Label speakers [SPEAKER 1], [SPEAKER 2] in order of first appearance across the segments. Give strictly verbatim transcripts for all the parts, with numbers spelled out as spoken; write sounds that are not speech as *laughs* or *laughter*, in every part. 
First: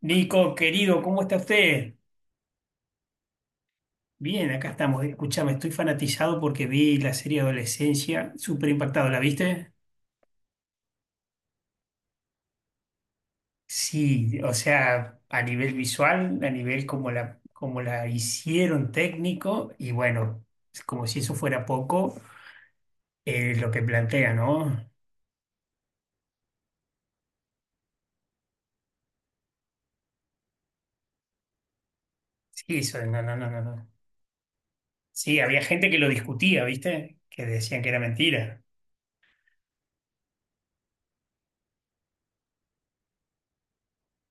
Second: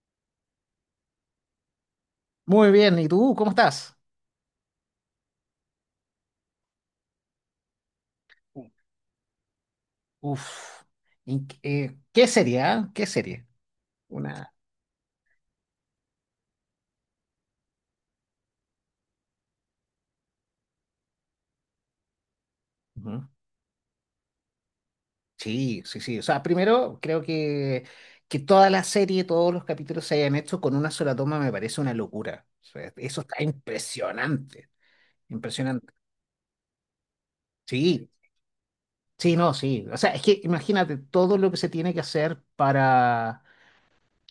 [SPEAKER 1] Nico, querido, ¿cómo está usted?
[SPEAKER 2] Muy bien, ¿y tú cómo estás?
[SPEAKER 1] Bien, acá estamos. Escúchame, estoy fanatizado porque vi la serie Adolescencia, súper impactado. ¿La viste?
[SPEAKER 2] Uf, ¿en qué eh, qué serie? ah? ¿Qué serie?
[SPEAKER 1] Sí, o
[SPEAKER 2] Una.
[SPEAKER 1] sea, a nivel visual, a nivel como la, como la hicieron técnico, y bueno, es como si eso fuera poco,
[SPEAKER 2] Ujú.
[SPEAKER 1] eh, lo que plantea, ¿no?
[SPEAKER 2] Sí, sí, sí. o sea, primero creo que, que toda la serie, todos los capítulos se hayan hecho con una sola toma me parece una locura. O
[SPEAKER 1] Sí,
[SPEAKER 2] sea,
[SPEAKER 1] eso, no,
[SPEAKER 2] eso
[SPEAKER 1] no,
[SPEAKER 2] está
[SPEAKER 1] no, no, no.
[SPEAKER 2] impresionante,
[SPEAKER 1] Sí, había gente
[SPEAKER 2] impresionante.
[SPEAKER 1] que lo discutía, ¿viste? Que decían que era
[SPEAKER 2] Sí,
[SPEAKER 1] mentira.
[SPEAKER 2] sí, no, sí, o sea, es que imagínate todo lo que se tiene que hacer para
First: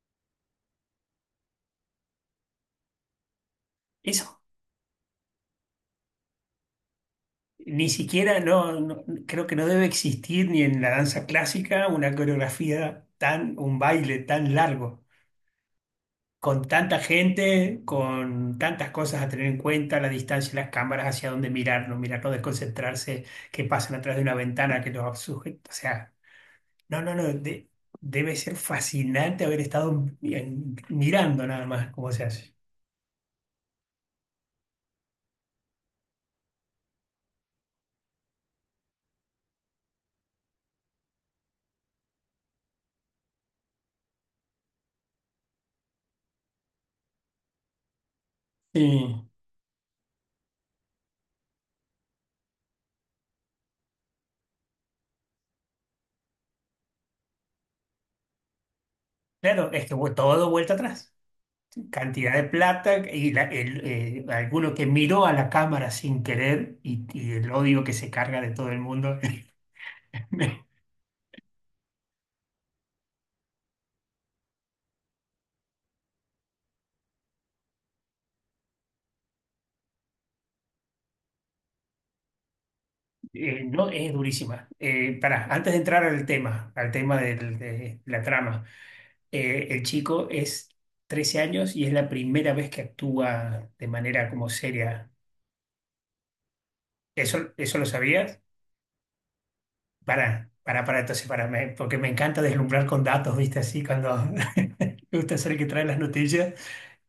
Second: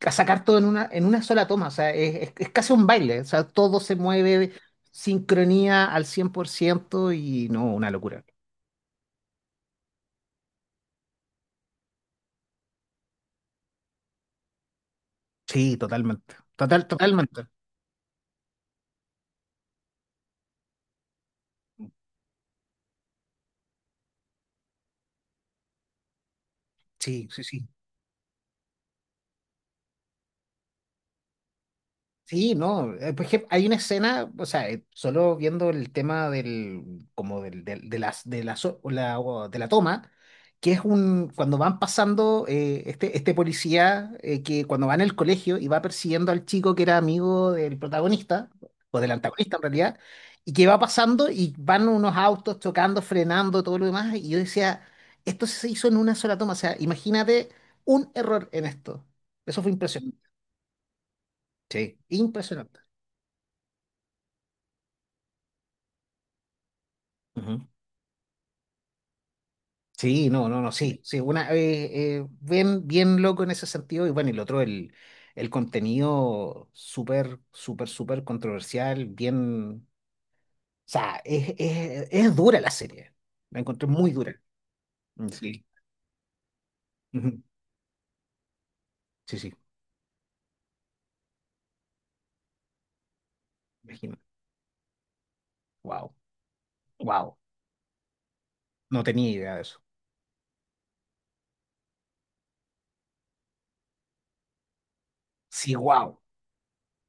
[SPEAKER 2] a sacar todo en una, en una sola toma, o sea, es, es- es casi un baile, o sea, todo se
[SPEAKER 1] Eso
[SPEAKER 2] mueve, sincronía al cien por ciento y no,
[SPEAKER 1] Ni
[SPEAKER 2] una locura.
[SPEAKER 1] siquiera, no, no- Creo que no debe existir ni en la danza clásica una coreografía tan, un baile tan largo,
[SPEAKER 2] Sí, totalmente,
[SPEAKER 1] con
[SPEAKER 2] total,
[SPEAKER 1] tanta
[SPEAKER 2] totalmente.
[SPEAKER 1] gente, con tantas cosas a tener en cuenta, la distancia, las cámaras, hacia dónde mirar, no mirar, no desconcentrarse, que pasan atrás de una ventana, que los sujetos, o sea, no, no,
[SPEAKER 2] Sí,
[SPEAKER 1] no,
[SPEAKER 2] sí, sí.
[SPEAKER 1] de- debe ser fascinante haber estado en- mirando nada más cómo se hace.
[SPEAKER 2] Sí, no. eh, Por ejemplo, hay una escena, o sea, eh, solo viendo el tema del, como del, del- de las, de la, so- o la- o de la toma, que es un, cuando van pasando, eh, este, este policía, eh, que cuando va en el colegio y va persiguiendo al chico que era amigo del protagonista, o del
[SPEAKER 1] Sí.
[SPEAKER 2] antagonista en realidad, y que va pasando y van unos autos chocando, frenando, todo lo demás, y yo decía, esto se hizo en una sola toma, o sea, imagínate un error en esto. Eso
[SPEAKER 1] Claro,
[SPEAKER 2] fue
[SPEAKER 1] es que vu-
[SPEAKER 2] impresionante.
[SPEAKER 1] todo vuelta atrás.
[SPEAKER 2] Sí,
[SPEAKER 1] Cantidad de
[SPEAKER 2] impresionante.
[SPEAKER 1] plata y la- el, eh, alguno que miró a la cámara sin querer y, y el
[SPEAKER 2] Ujú.
[SPEAKER 1] odio que se carga de todo el mundo.
[SPEAKER 2] Sí,
[SPEAKER 1] *laughs*
[SPEAKER 2] no, no,
[SPEAKER 1] Me-
[SPEAKER 2] no, sí, sí, una, eh, eh, bien, bien loco en ese sentido, y bueno, y lo otro, el, el contenido súper, súper, súper controversial, bien, o sea, es, es, es dura la serie, la
[SPEAKER 1] eh,
[SPEAKER 2] encontré
[SPEAKER 1] no,
[SPEAKER 2] muy
[SPEAKER 1] es
[SPEAKER 2] dura.
[SPEAKER 1] durísima. Eh,
[SPEAKER 2] Mm,
[SPEAKER 1] pará,
[SPEAKER 2] sí.
[SPEAKER 1] antes de entrar al tema, al tema
[SPEAKER 2] Ujú.
[SPEAKER 1] del- de la trama,
[SPEAKER 2] Sí, sí,
[SPEAKER 1] eh, el chico es trece años y es la primera vez que actúa de
[SPEAKER 2] imagino.
[SPEAKER 1] manera como seria.
[SPEAKER 2] Wow, wow,
[SPEAKER 1] ¿Eso, eso lo sabías?
[SPEAKER 2] no tenía idea de eso,
[SPEAKER 1] Para, para, para, entonces, para, me- porque me encanta deslumbrar con datos, ¿viste? Así, cuando *laughs* me gusta ser el que
[SPEAKER 2] sí,
[SPEAKER 1] trae las
[SPEAKER 2] wow,
[SPEAKER 1] noticias.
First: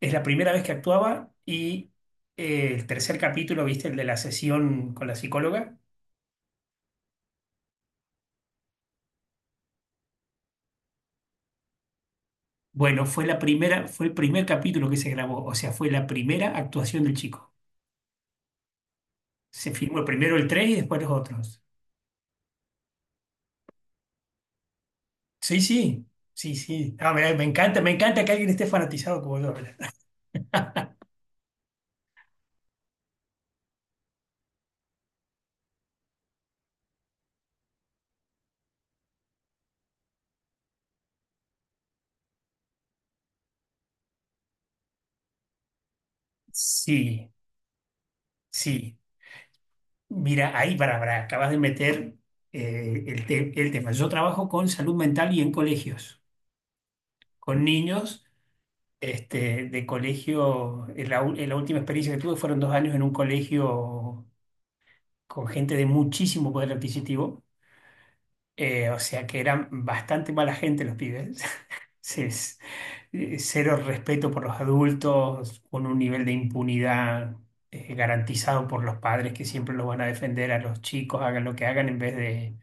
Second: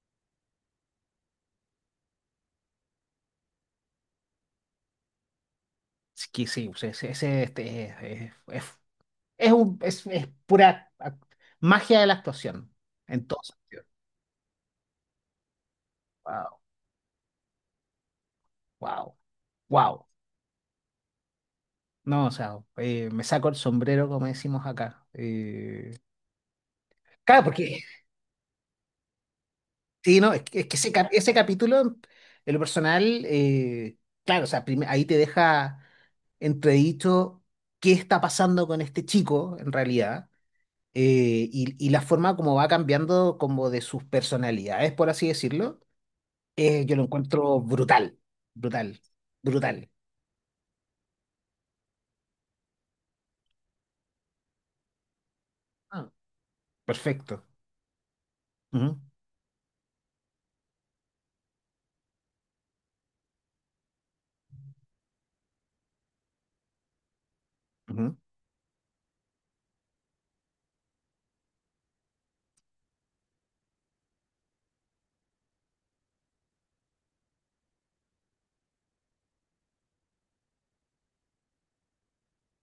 [SPEAKER 1] Es la primera vez que actuaba y eh, el tercer capítulo, ¿viste? El de la sesión con la psicóloga.
[SPEAKER 2] sí, que sí, o sea, ese, ese- este, es, es, es, es un- es- es pura ac- magia de la actuación,
[SPEAKER 1] Bueno, fue
[SPEAKER 2] en
[SPEAKER 1] la
[SPEAKER 2] todo sentido.
[SPEAKER 1] primera, fue el primer capítulo que se grabó, o sea, fue la primera
[SPEAKER 2] Wow,
[SPEAKER 1] actuación del chico.
[SPEAKER 2] wow,
[SPEAKER 1] Se filmó
[SPEAKER 2] wow.
[SPEAKER 1] primero el tres y después los otros.
[SPEAKER 2] No, o sea, eh, me saco el sombrero, como decimos acá.
[SPEAKER 1] Sí,
[SPEAKER 2] Eh,
[SPEAKER 1] sí, sí, sí. Ah, me, me
[SPEAKER 2] claro,
[SPEAKER 1] encanta,
[SPEAKER 2] porque,
[SPEAKER 1] me encanta que alguien esté fanatizado como yo. ¿Verdad?
[SPEAKER 2] *laughs* sí, no, es que, es que ese, cap- ese capítulo, en lo personal, eh, claro, o sea, prim- ahí te deja entredicho qué está pasando con este chico, en realidad, eh, y, y la forma como va cambiando como de sus personalidades, por así decirlo, eh, yo lo
[SPEAKER 1] Sí,
[SPEAKER 2] encuentro brutal,
[SPEAKER 1] sí.
[SPEAKER 2] brutal, brutal.
[SPEAKER 1] Mira, ahí para, para, acabas de meter eh, el, te- el tema. Yo trabajo con salud mental y en
[SPEAKER 2] Ah,
[SPEAKER 1] colegios,
[SPEAKER 2] perfecto.
[SPEAKER 1] con niños
[SPEAKER 2] Ujú,
[SPEAKER 1] este, de colegio. En La, u- en la última experiencia que tuve fueron dos años en un colegio con gente de muchísimo poder adquisitivo,
[SPEAKER 2] ujú.
[SPEAKER 1] eh, o sea que eran bastante mala gente los pibes. *laughs* Se- s- eh, Cero respeto por los adultos, con un nivel de impunidad eh, garantizado por los padres que siempre los van a defender a los chicos, hagan lo que hagan, en vez de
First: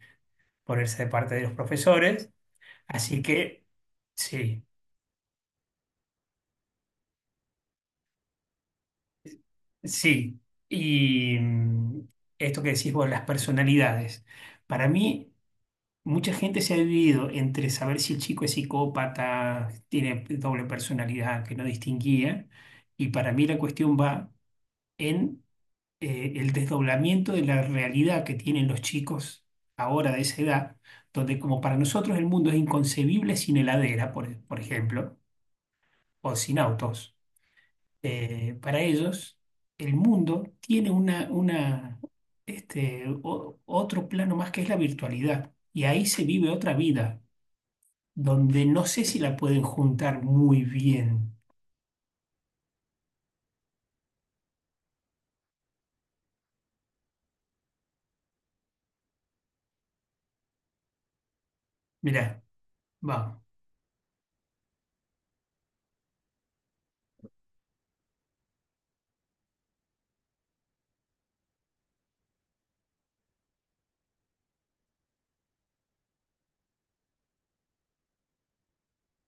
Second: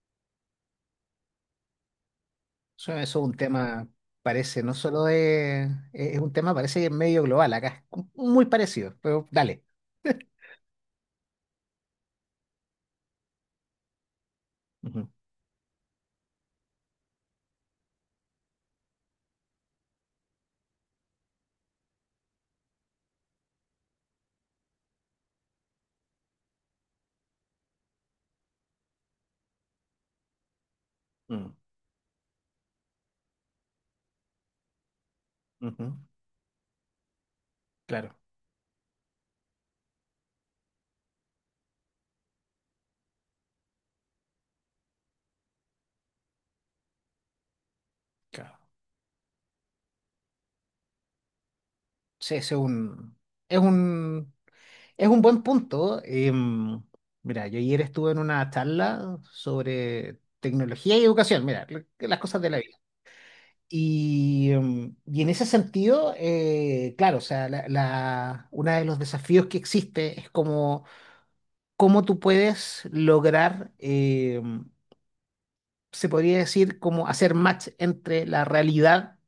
[SPEAKER 1] ponerse de parte de los profesores.
[SPEAKER 2] Eso eso
[SPEAKER 1] Así
[SPEAKER 2] es un
[SPEAKER 1] que
[SPEAKER 2] tema, parece,
[SPEAKER 1] sí,
[SPEAKER 2] no solo de... Es es un tema, parece que es medio global acá. Es muy parecido, pero dale.
[SPEAKER 1] sí. Y mm, esto que decís vos, las personalidades. Para
[SPEAKER 2] Ujú,
[SPEAKER 1] mí, mucha gente se ha dividido entre saber si el chico es psicópata, tiene doble personalidad, que no distinguía. Y para mí la cuestión va en eh, el desdoblamiento de la realidad que tienen los chicos ahora de esa edad, donde
[SPEAKER 2] mm,
[SPEAKER 1] como para nosotros el mundo es inconcebible sin heladera, por por ejemplo,
[SPEAKER 2] ujú.
[SPEAKER 1] o sin autos
[SPEAKER 2] Claro,
[SPEAKER 1] eh, para ellos, el mundo tiene una, una, este, o- otro plano más que es la virtualidad. Y ahí se vive otra vida,
[SPEAKER 2] claro.
[SPEAKER 1] donde no sé si la pueden juntar muy bien.
[SPEAKER 2] Sí, ese es un... Es un, es un buen punto. Em, mira, yo ayer estuve en una charla sobre tecnología y educación. Mira, lo- las
[SPEAKER 1] Mirá,
[SPEAKER 2] cosas de la vida.
[SPEAKER 1] vamos,
[SPEAKER 2] Y, em, y en ese sentido, eh, claro, o sea, la, la- uno de los desafíos que existe es como cómo tú puedes lograr, eh, se podría decir, como hacer match entre la realidad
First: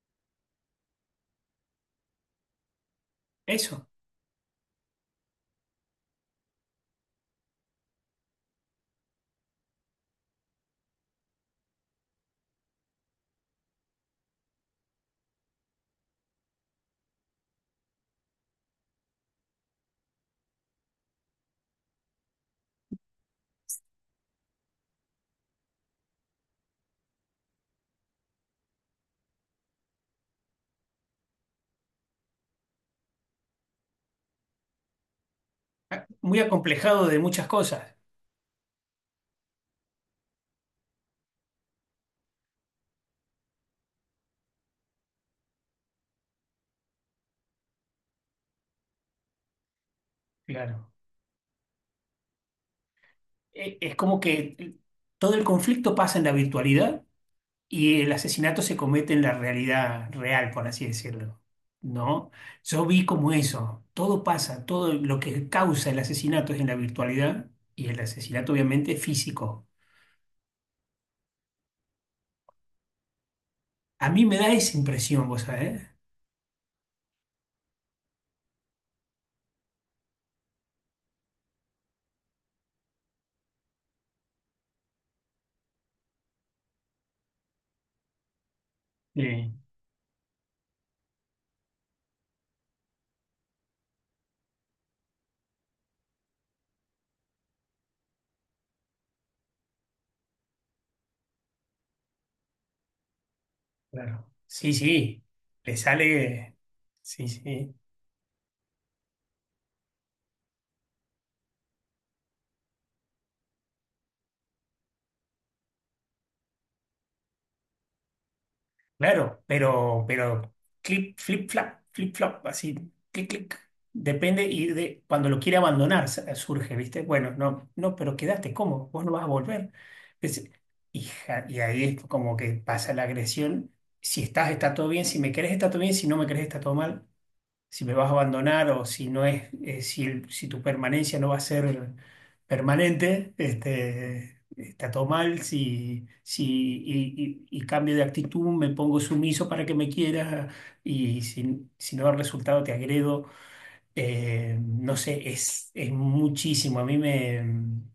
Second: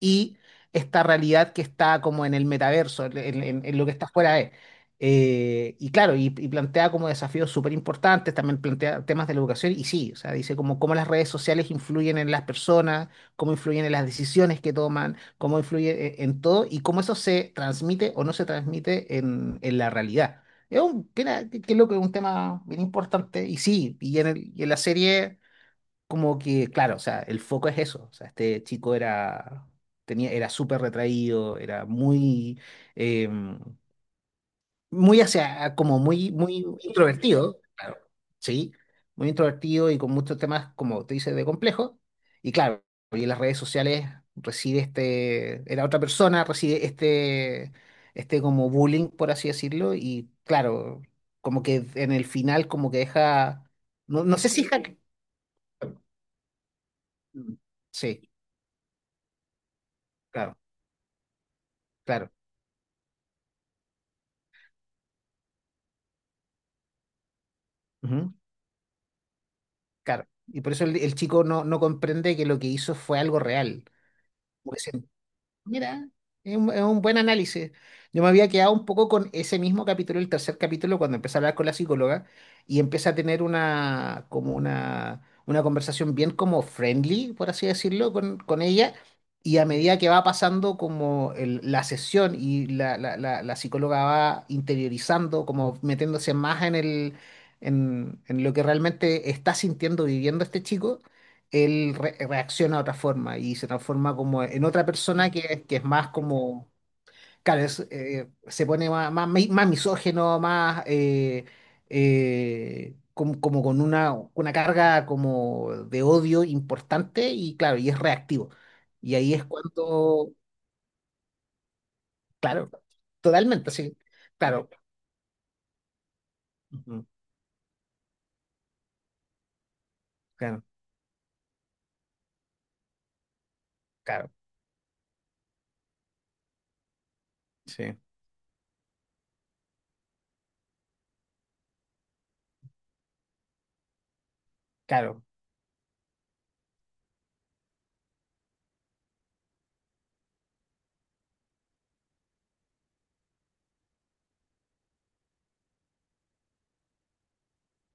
[SPEAKER 2] y esta realidad que está como en el metaverso, en, en- en lo
[SPEAKER 1] eso.
[SPEAKER 2] que está fuera de. Eh, y claro, y, y plantea como desafíos súper importantes, también plantea temas de la educación y sí, o sea, dice como cómo las redes sociales influyen en las personas, cómo influyen en las decisiones que toman, cómo influye eh, en todo y cómo eso se transmite o no se transmite en, en la realidad. Es un, que, era- que- que es lo que es un tema bien importante y sí, y en el- y en la serie como que, claro, o sea, el foco es eso. O sea, este chico era, tenía, era súper retraído, era muy, eh, muy hacia, como
[SPEAKER 1] Ah,
[SPEAKER 2] muy,
[SPEAKER 1] muy
[SPEAKER 2] muy
[SPEAKER 1] acomplejado de muchas
[SPEAKER 2] introvertido,
[SPEAKER 1] cosas.
[SPEAKER 2] claro, sí, muy introvertido y con muchos temas, como te dices, de complejo. Y claro, y en las redes sociales recibe este, era otra persona, recibe este, este como bullying, por así decirlo, y
[SPEAKER 1] Claro.
[SPEAKER 2] claro, como que en el final, como que deja,
[SPEAKER 1] E- Es como
[SPEAKER 2] no, no sé
[SPEAKER 1] que
[SPEAKER 2] si
[SPEAKER 1] eh,
[SPEAKER 2] deja,
[SPEAKER 1] todo el conflicto pasa en la virtualidad y el
[SPEAKER 2] sí,
[SPEAKER 1] asesinato se comete en la realidad real,
[SPEAKER 2] claro.
[SPEAKER 1] por así decirlo,
[SPEAKER 2] Claro.
[SPEAKER 1] ¿no? Yo vi como eso, todo pasa, todo lo que causa el asesinato es en la virtualidad y el
[SPEAKER 2] Ujú.
[SPEAKER 1] asesinato obviamente es físico.
[SPEAKER 2] Claro. Y por eso el, el chico no, no comprende que lo que hizo fue algo real.
[SPEAKER 1] A mí me da esa
[SPEAKER 2] Porque se,
[SPEAKER 1] impresión, vos sabés.
[SPEAKER 2] mira, es un, es un buen análisis. Yo me había quedado un poco con ese mismo capítulo, el tercer capítulo, cuando empieza a hablar con la psicóloga y empieza a tener una, como una, una conversación bien como friendly, por así decirlo, con, con ella.
[SPEAKER 1] Sí,
[SPEAKER 2] Y a medida que va pasando como el- la sesión y la, la, la, la psicóloga va interiorizando, como metiéndose más en el, en, en lo que realmente está sintiendo, viviendo este chico él re- reacciona de otra forma y se transforma
[SPEAKER 1] claro.
[SPEAKER 2] como en
[SPEAKER 1] Sí,
[SPEAKER 2] otra
[SPEAKER 1] sí,
[SPEAKER 2] persona que,
[SPEAKER 1] le
[SPEAKER 2] que es más
[SPEAKER 1] sale,
[SPEAKER 2] como,
[SPEAKER 1] sí,
[SPEAKER 2] claro,
[SPEAKER 1] sí.
[SPEAKER 2] es, eh, se pone más, más, mi- más misógino, más eh, eh, como, como con una, una carga como de odio importante y claro, y es reactivo. Y ahí
[SPEAKER 1] Claro,
[SPEAKER 2] es
[SPEAKER 1] pero,
[SPEAKER 2] cuando,
[SPEAKER 1] pero clip, flip, flap, flip, flop,
[SPEAKER 2] claro,
[SPEAKER 1] así, clic, clic.
[SPEAKER 2] totalmente, sí,
[SPEAKER 1] Depende y
[SPEAKER 2] claro,
[SPEAKER 1] de cuando lo quiere abandonar sa- surge, ¿viste?
[SPEAKER 2] ujú,
[SPEAKER 1] Bueno, no, no, pero quedaste, ¿cómo? Vos no vas a volver. Es-
[SPEAKER 2] claro,
[SPEAKER 1] Hija, y ahí es como que pasa la agresión. Si
[SPEAKER 2] claro,
[SPEAKER 1] estás, está todo bien. Si me querés, está todo bien. Si no me querés, está todo mal si me
[SPEAKER 2] sí,
[SPEAKER 1] vas a abandonar o si no es, eh, si, el- si tu permanencia no va a ser permanente, este, está todo
[SPEAKER 2] claro,
[SPEAKER 1] mal, si, si, y, y- y cambio de actitud, me pongo sumiso para que me quieras y si, si no da resultado te agredo. Eh, no sé, es, es muchísimo. A mí me, en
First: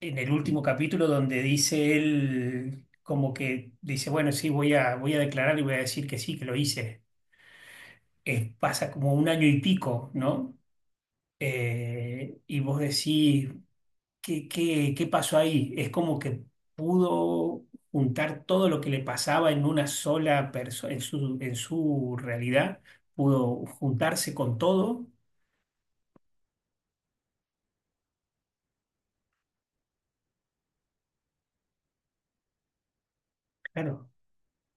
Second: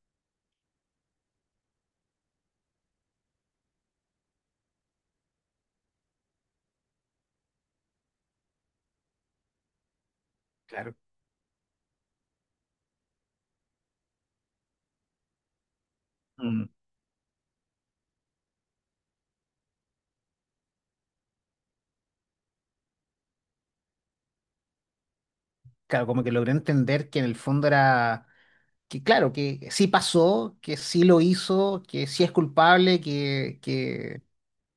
[SPEAKER 1] el último capítulo donde dice él... como que dice, bueno, sí, voy a, voy a declarar y voy a decir que sí, que lo hice. Eh, pasa como un año y pico, ¿no?
[SPEAKER 2] claro.
[SPEAKER 1] Eh, y vos decís, ¿qué, qué, qué pasó ahí? Es como que
[SPEAKER 2] Mm.
[SPEAKER 1] pudo juntar todo lo que le pasaba en una sola persona, en su, en su realidad, pudo juntarse con todo.
[SPEAKER 2] Claro, como que logré entender que en el fondo era que claro, que sí pasó, que sí lo hizo, que sí es culpable, que,
[SPEAKER 1] Claro.
[SPEAKER 2] que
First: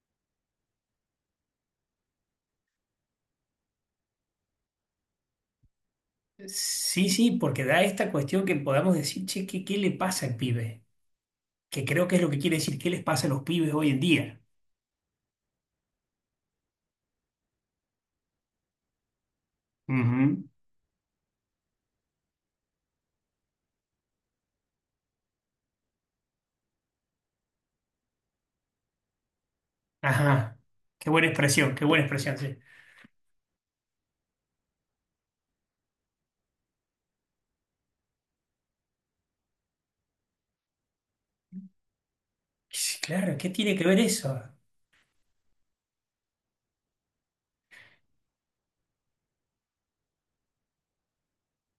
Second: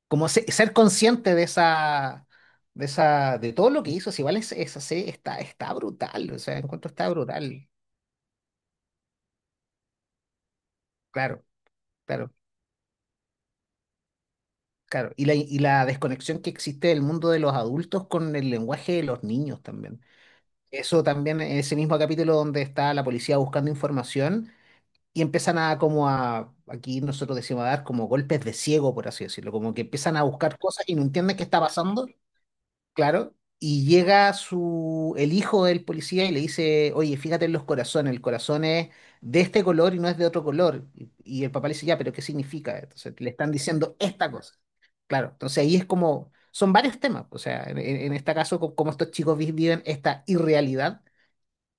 [SPEAKER 2] como se- ser consciente de esa, de esa, de todo lo que hizo, si vale es es así está, está brutal, o sea, encuentro
[SPEAKER 1] Sí,
[SPEAKER 2] está
[SPEAKER 1] sí, porque
[SPEAKER 2] brutal,
[SPEAKER 1] da esta cuestión que podamos decir, che, ¿qué, qué le pasa al pibe?
[SPEAKER 2] claro,
[SPEAKER 1] Que creo que es lo
[SPEAKER 2] claro,
[SPEAKER 1] que quiere decir, ¿qué les pasa a los pibes hoy en día?
[SPEAKER 2] claro. Y la, y la desconexión que existe del mundo de los adultos con el lenguaje de los niños también.
[SPEAKER 1] Ujú.
[SPEAKER 2] Eso también, en ese mismo capítulo donde está la policía buscando información. Y empiezan a como a, aquí nosotros decimos a dar como golpes de ciego, por así decirlo, como que empiezan a buscar
[SPEAKER 1] Ajá.
[SPEAKER 2] cosas y no
[SPEAKER 1] Qué buena
[SPEAKER 2] entienden qué está
[SPEAKER 1] expresión, qué buena
[SPEAKER 2] pasando,
[SPEAKER 1] expresión, sí.
[SPEAKER 2] claro, y llega su, el hijo del policía y le dice, oye, fíjate en los corazones, el corazón es de este color y no es de otro color, y, y el papá le dice, ya, pero ¿qué significa?
[SPEAKER 1] Sí,
[SPEAKER 2] Entonces le
[SPEAKER 1] claro, ¿qué
[SPEAKER 2] están
[SPEAKER 1] tiene que
[SPEAKER 2] diciendo
[SPEAKER 1] ver
[SPEAKER 2] esta
[SPEAKER 1] eso?
[SPEAKER 2] cosa, claro, entonces ahí es como, son varios temas, o sea, en, en- en este caso, co- como estos chicos vi- viven esta irrealidad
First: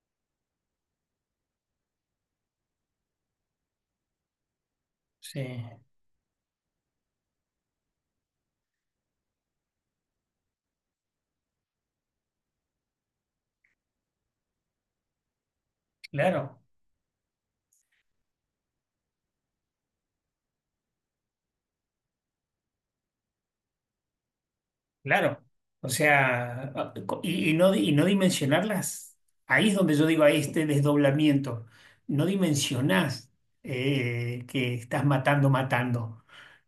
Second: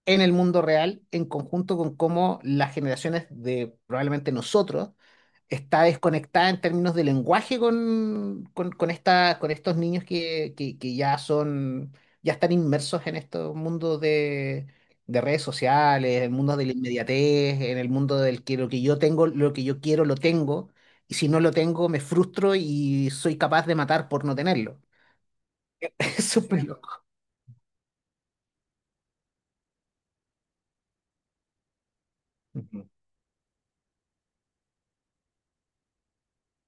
[SPEAKER 2] en el mundo real en conjunto con cómo las generaciones de probablemente nosotros
[SPEAKER 1] Sí,
[SPEAKER 2] está desconectada en términos de lenguaje con, con, con esta, con estos niños que, que- que ya son, ya están inmersos en estos mundos de, de redes sociales, en el mundo
[SPEAKER 1] claro.
[SPEAKER 2] de la inmediatez, en el mundo del que lo que yo tengo, lo que yo quiero, lo tengo, y si no lo tengo, me frustro y soy capaz de matar por no tenerlo.
[SPEAKER 1] Claro, o
[SPEAKER 2] *laughs* es súper
[SPEAKER 1] sea,
[SPEAKER 2] loco.
[SPEAKER 1] y, y no, y no dimensionarlas, ahí es donde yo digo, ahí este desdoblamiento, no
[SPEAKER 2] Ujú,
[SPEAKER 1] dimensionás eh, que estás matando, matando,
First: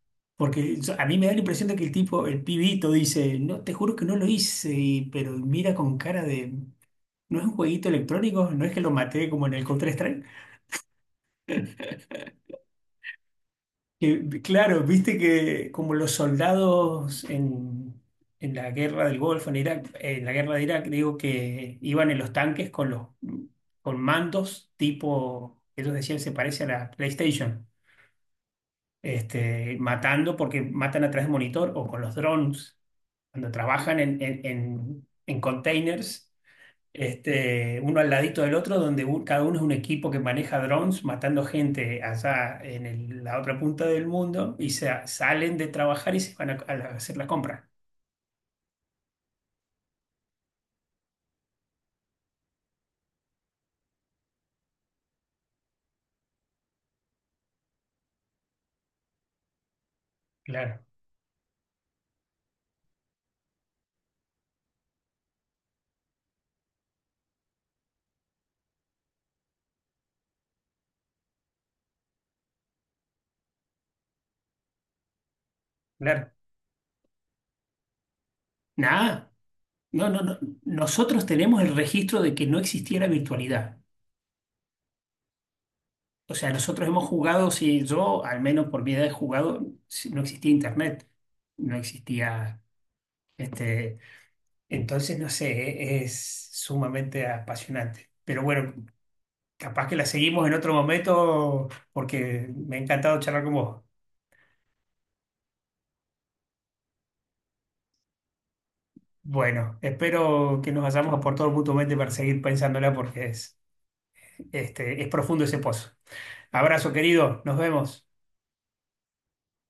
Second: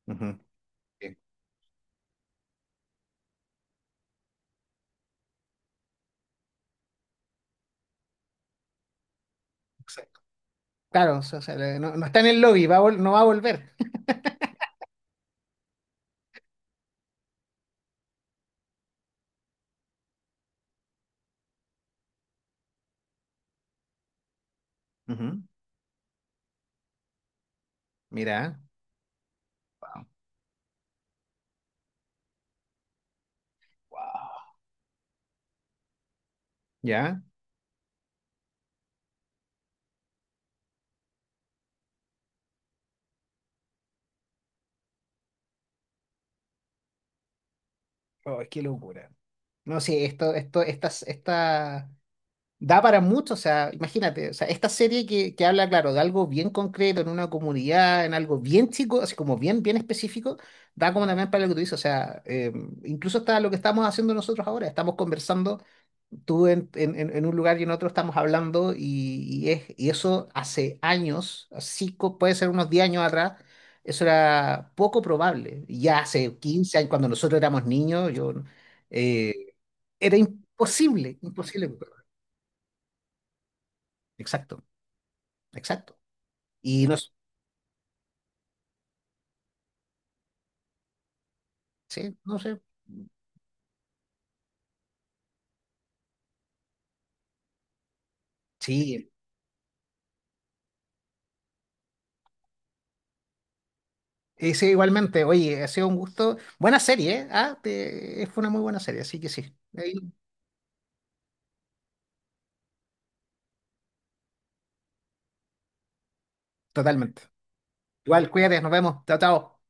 [SPEAKER 2] ujú.
[SPEAKER 1] porque yo- a mí me da la impresión de que el tipo, el pibito dice, no, te juro que no lo hice, y- pero mira con cara de, ¿no es un jueguito electrónico? ¿No es que lo maté como en el
[SPEAKER 2] Sí,
[SPEAKER 1] Counter-Strike?
[SPEAKER 2] claro, o sea, le- no, no está en el lobby, va a vol- no va a volver.
[SPEAKER 1] Que, vi- claro, viste que como los soldados en, en la guerra del Golfo, en Irak, en la guerra de Irak, digo que iban en los tanques con los con mandos
[SPEAKER 2] Ujú.
[SPEAKER 1] tipo, ellos decían se parece a la PlayStation,
[SPEAKER 2] Mira.
[SPEAKER 1] este,
[SPEAKER 2] Wow.
[SPEAKER 1] matando porque matan a través de monitor o con los drones, cuando trabajan en, en, en, en containers
[SPEAKER 2] Ya.
[SPEAKER 1] este, uno al ladito del otro, donde u- cada uno es un equipo que maneja drones matando gente allá en el- la otra punta del mundo y se, salen de trabajar y se van a, a la- a hacer la compra.
[SPEAKER 2] Oh, qué locura. No, sí, esto, esto, estas, esta, da para mucho, o sea, imagínate, o sea, esta serie que, que habla, claro, de algo bien concreto, en una comunidad, en algo bien chico, así como bien, bien específico,
[SPEAKER 1] Claro,
[SPEAKER 2] da como también para lo que tú dices, o sea, eh, incluso hasta lo que estamos haciendo nosotros ahora, estamos conversando, tú en, en- en- en un lugar y en otro estamos hablando, y, y es, y eso hace años, así co- puede ser unos diez años atrás, eso era poco probable. Ya
[SPEAKER 1] claro.
[SPEAKER 2] hace quince años, cuando nosotros éramos niños, yo,
[SPEAKER 1] Nada.
[SPEAKER 2] eh,
[SPEAKER 1] No,
[SPEAKER 2] era
[SPEAKER 1] no, no.
[SPEAKER 2] imposible,
[SPEAKER 1] Nosotros tenemos el
[SPEAKER 2] imposible.
[SPEAKER 1] registro de que no existiera virtualidad.
[SPEAKER 2] Exacto, exacto.
[SPEAKER 1] O sea, nosotros
[SPEAKER 2] Y no,
[SPEAKER 1] hemos
[SPEAKER 2] s-
[SPEAKER 1] jugado, si yo, al menos por mi edad, he jugado, si no existía internet, no
[SPEAKER 2] sí, no sé.
[SPEAKER 1] existía, este, entonces, no sé, e- es sumamente apasionante. Pero bueno,
[SPEAKER 2] Sí,
[SPEAKER 1] capaz que la seguimos en otro momento porque me ha encantado charlar con vos.
[SPEAKER 2] y sí, igualmente. Oye, ha sido un gusto. Buena serie, ¿eh? Ah, te- fue una muy buena serie, así que sí.
[SPEAKER 1] Bueno,
[SPEAKER 2] Ahí,
[SPEAKER 1] espero que nos hayamos aportado mutuamente para seguir pensándola porque es, este, es profundo ese pozo. Abrazo,
[SPEAKER 2] totalmente.
[SPEAKER 1] querido. Nos vemos.
[SPEAKER 2] Igual, cuídate, nos vemos. Chao, chao.